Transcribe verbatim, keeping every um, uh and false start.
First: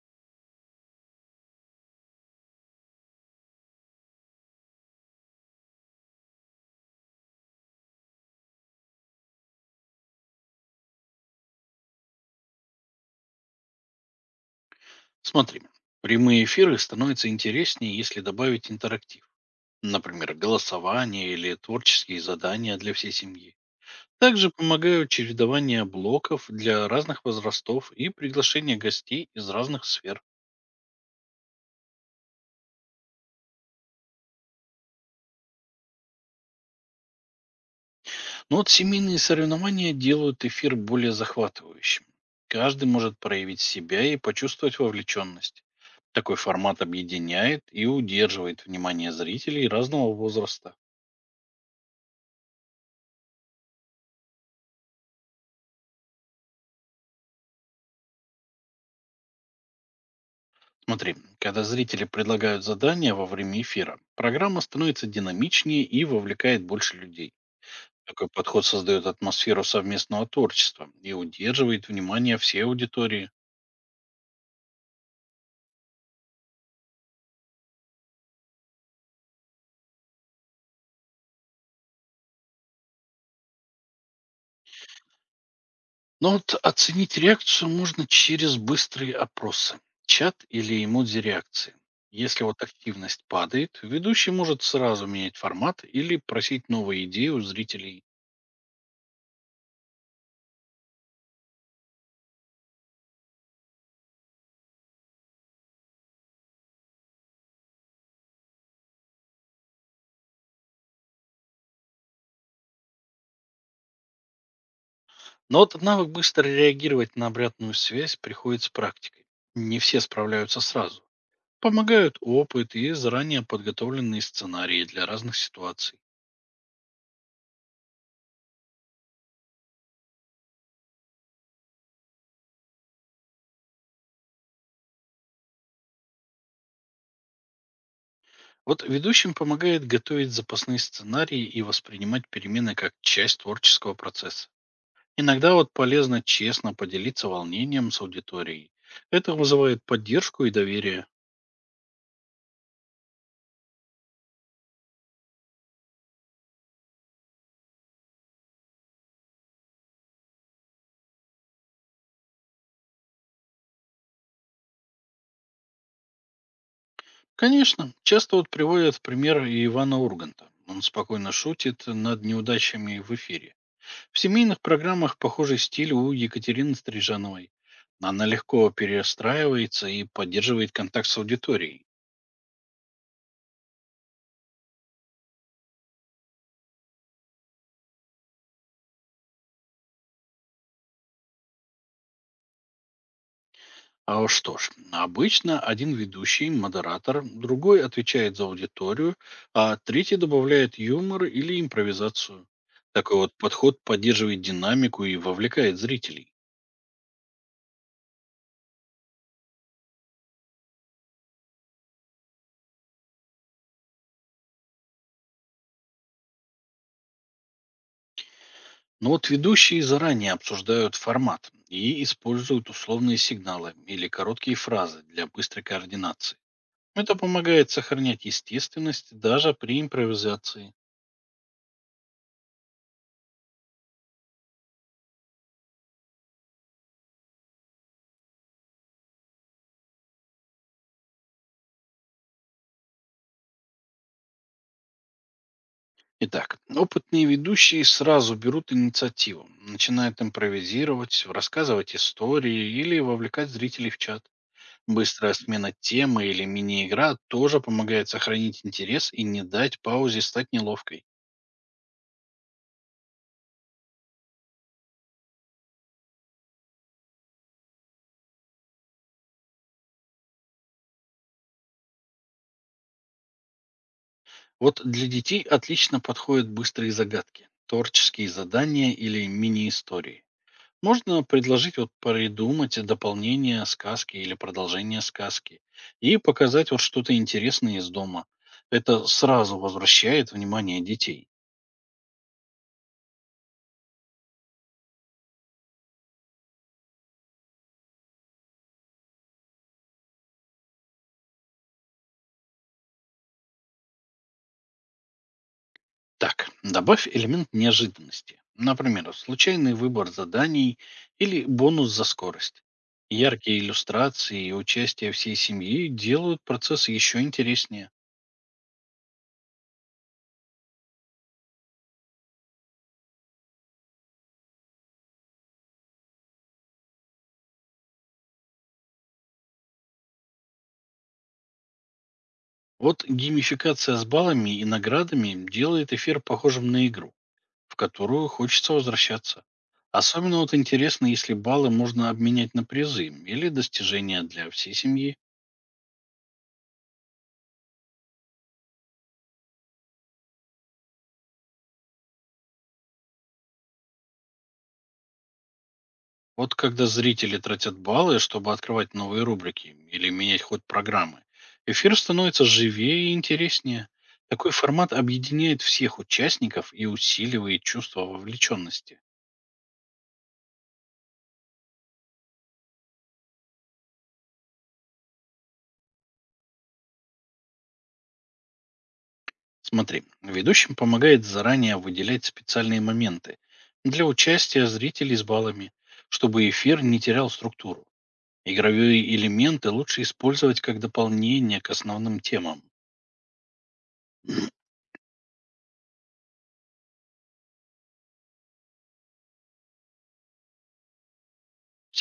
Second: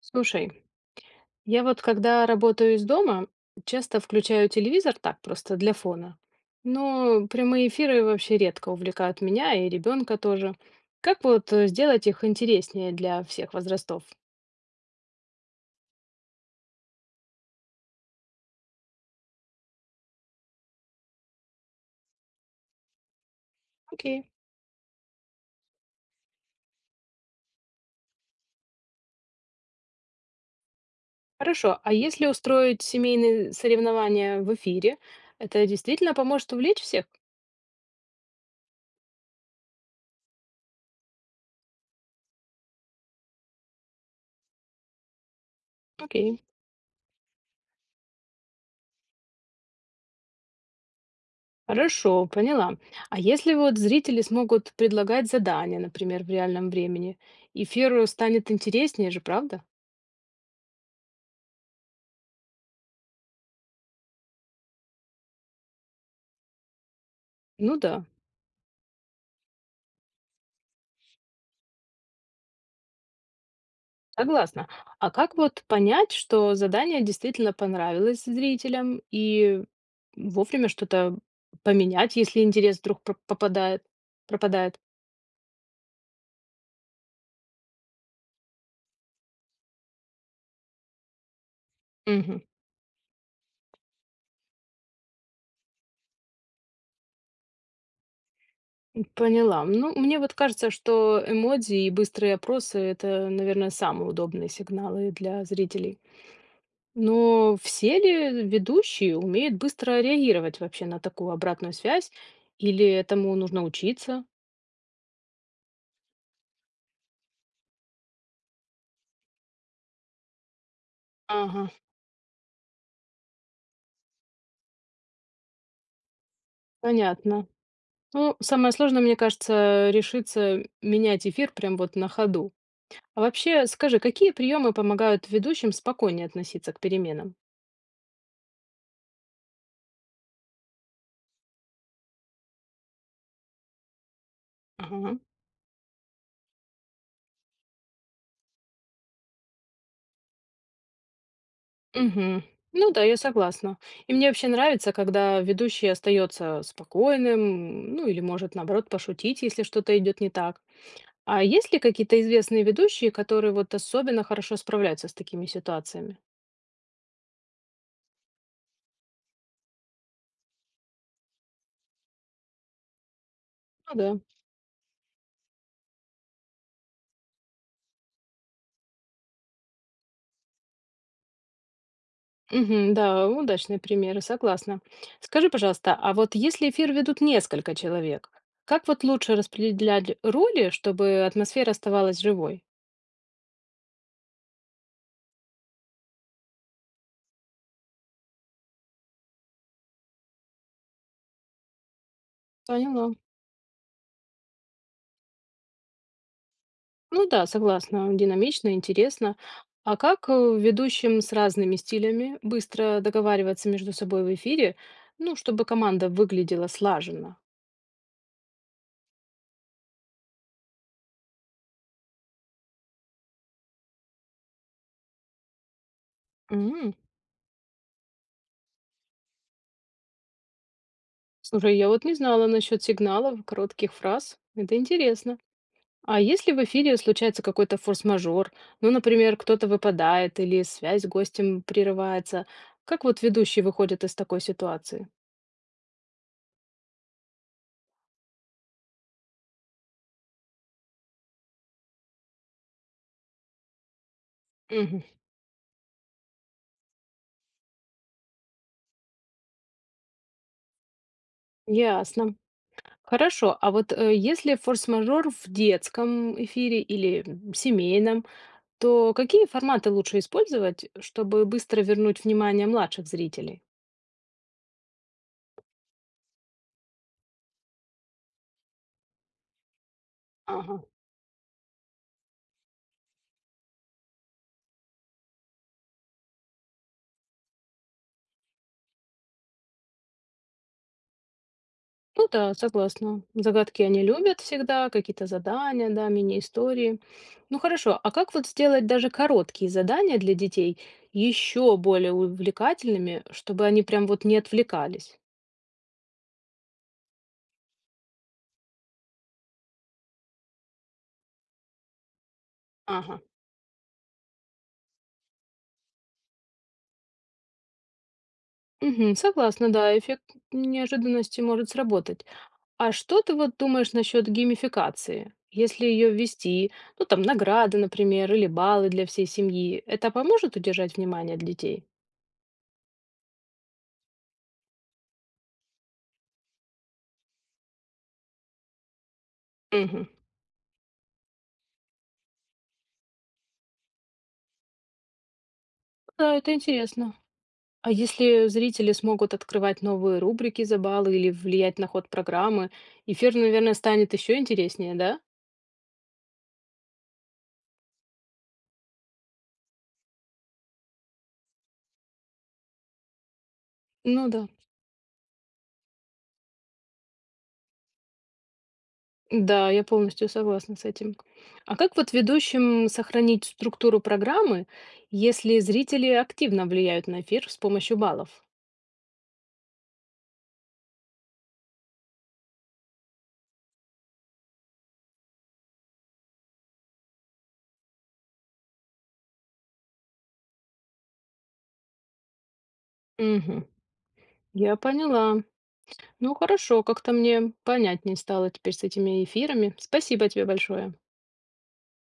Слушай, я вот когда работаю из дома, часто включаю телевизор так просто для фона. Но прямые эфиры вообще редко увлекают меня и ребенка тоже. Как вот э, сделать их интереснее для всех возрастов? Смотри, прямые эфиры становятся интереснее, если добавить интерактив. Например, голосование или творческие задания для всей семьи. Окей, Также помогают чередование блоков для разных возрастов и приглашение гостей из разных сфер. хорошо. А если устроить семейные соревнования в эфире, это действительно поможет увлечь всех? Но вот семейные соревнования делают эфир более захватывающим. Каждый может проявить себя и почувствовать вовлеченность. Такой Окей. формат объединяет и удерживает внимание зрителей разного возраста. Хорошо, поняла. А если вот зрители смогут предлагать задания, например, в реальном времени, эфир станет интереснее же, правда? Смотри, когда зрители предлагают задания во время эфира, программа становится динамичнее и вовлекает больше людей. Ну да. Такой подход создает атмосферу совместного творчества и удерживает внимание всей аудитории. Согласна. А как вот понять, что задание действительно понравилось зрителям и вовремя что-то поменять, если интерес вдруг про- попадает, пропадает? Но вот оценить реакцию можно через быстрые опросы, чат или эмодзи реакции. Мгм. Если вот активность падает, ведущий может сразу менять формат или просить новые идеи у зрителей. Поняла. Ну, мне вот кажется, что эмодзи и быстрые опросы— это, наверное, самые удобные сигналы для зрителей. Но все ли ведущие умеют быстро реагировать вообще на такую обратную связь? Или этому нужно учиться? Но вот навык быстро реагировать на обратную связь приходит с практикой. Не все справляются сразу. Ага, Помогают опыт и заранее подготовленные сценарии для разных ситуаций. понятно. Ну, самое сложное, мне кажется, решиться менять эфир прям вот на ходу. А вообще, скажи, какие приемы помогают ведущим спокойнее относиться к переменам? Вот ведущим помогает готовить запасные сценарии и воспринимать перемены как часть творческого процесса. Ага. Иногда вот полезно честно поделиться волнением с аудиторией. Это вызывает поддержку и доверие. Мгм. Ну да, я согласна. И мне вообще нравится, когда ведущий остается спокойным, ну или может наоборот пошутить, если что-то идет не так. А есть ли какие-то известные ведущие, которые вот особенно хорошо справляются с такими ситуациями? Конечно, часто вот приводят в пример и Ивана Урганта. Он спокойно шутит над неудачами в эфире. Ну В да. семейных программах похожий стиль у Екатерины Стрижановой. Она легко перестраивается и поддерживает контакт с аудиторией. Мгм. Да, удачные примеры, согласна. Скажи, пожалуйста, а вот если эфир ведут несколько человек, как вот лучше распределять роли, чтобы атмосфера оставалась живой? А уж что ж, обычно один ведущий, модератор, другой отвечает за аудиторию, а третий добавляет юмор или импровизацию. Поняла. Такой вот подход поддерживает динамику и вовлекает зрителей. Ну да, согласна, динамично, интересно. А как э, ведущим с разными стилями быстро договариваться между собой в эфире, ну, чтобы команда выглядела слаженно? Но вот ведущие заранее обсуждают формат и используют условные сигналы или короткие фразы для быстрой координации. М. Это помогает сохранять естественность даже при импровизации. Слушай, я вот не знала насчет сигналов, коротких фраз. Это интересно. А если в эфире случается какой-то форс-мажор, ну, например, кто-то выпадает или связь с гостем прерывается, как вот ведущий выходит из такой ситуации? Итак, опытные ведущие сразу берут инициативу, начинают импровизировать, рассказывать истории или вовлекать зрителей в чат. Мгм. Быстрая смена темы или мини-игра тоже помогает сохранить интерес и не дать паузе стать неловкой. Ясно. Хорошо, а вот э, если форс-мажор в детском эфире или м, семейном, то какие форматы лучше использовать, чтобы быстро вернуть внимание младших зрителей? Вот для детей отлично подходят быстрые загадки, творческие задания или мини-истории. Ага. Можно предложить вот придумать дополнение сказки или продолжение сказки и показать вот что-то интересное из дома. Это сразу возвращает внимание детей. Ну да, согласна. Загадки они любят всегда, какие-то задания, да, мини-истории. Ну хорошо, а как вот сделать даже короткие задания для детей еще более увлекательными, чтобы они прям вот не отвлекались? Так, добавь элемент неожиданности. Например, случайный выбор заданий или бонус за скорость. Ага. Яркие иллюстрации и участие всей семьи делают процесс еще интереснее. Мгм, согласна, да, эффект неожиданности может сработать. А что ты вот думаешь насчет геймификации? Если ее ввести, ну там награды, например, или баллы для всей семьи, это поможет удержать внимание от детей? Вот геймификация с баллами и наградами делает эфир похожим на игру, в которую хочется возвращаться. Мгм. Особенно вот интересно, если баллы можно обменять на призы или достижения для всей семьи. Да, это интересно. А если зрители смогут открывать новые рубрики за баллы или влиять на ход программы, эфир, наверное, станет еще интереснее, да? Вот когда зрители тратят баллы, чтобы открывать новые рубрики или менять ход программы, эфир становится живее и интереснее. Ну да. Такой формат объединяет всех участников и усиливает чувство вовлеченности. Да, я полностью согласна с этим. А как вот ведущим сохранить структуру программы, если зрители активно влияют на эфир с помощью баллов? Смотри, ведущим помогает заранее выделять специальные моменты для участия зрителей с баллами, чтобы эфир не терял структуру. Игровые элементы лучше использовать как дополнение к основным темам. Угу, я поняла. Ну хорошо, как-то мне понятнее стало теперь с этими эфирами. Спасибо тебе большое.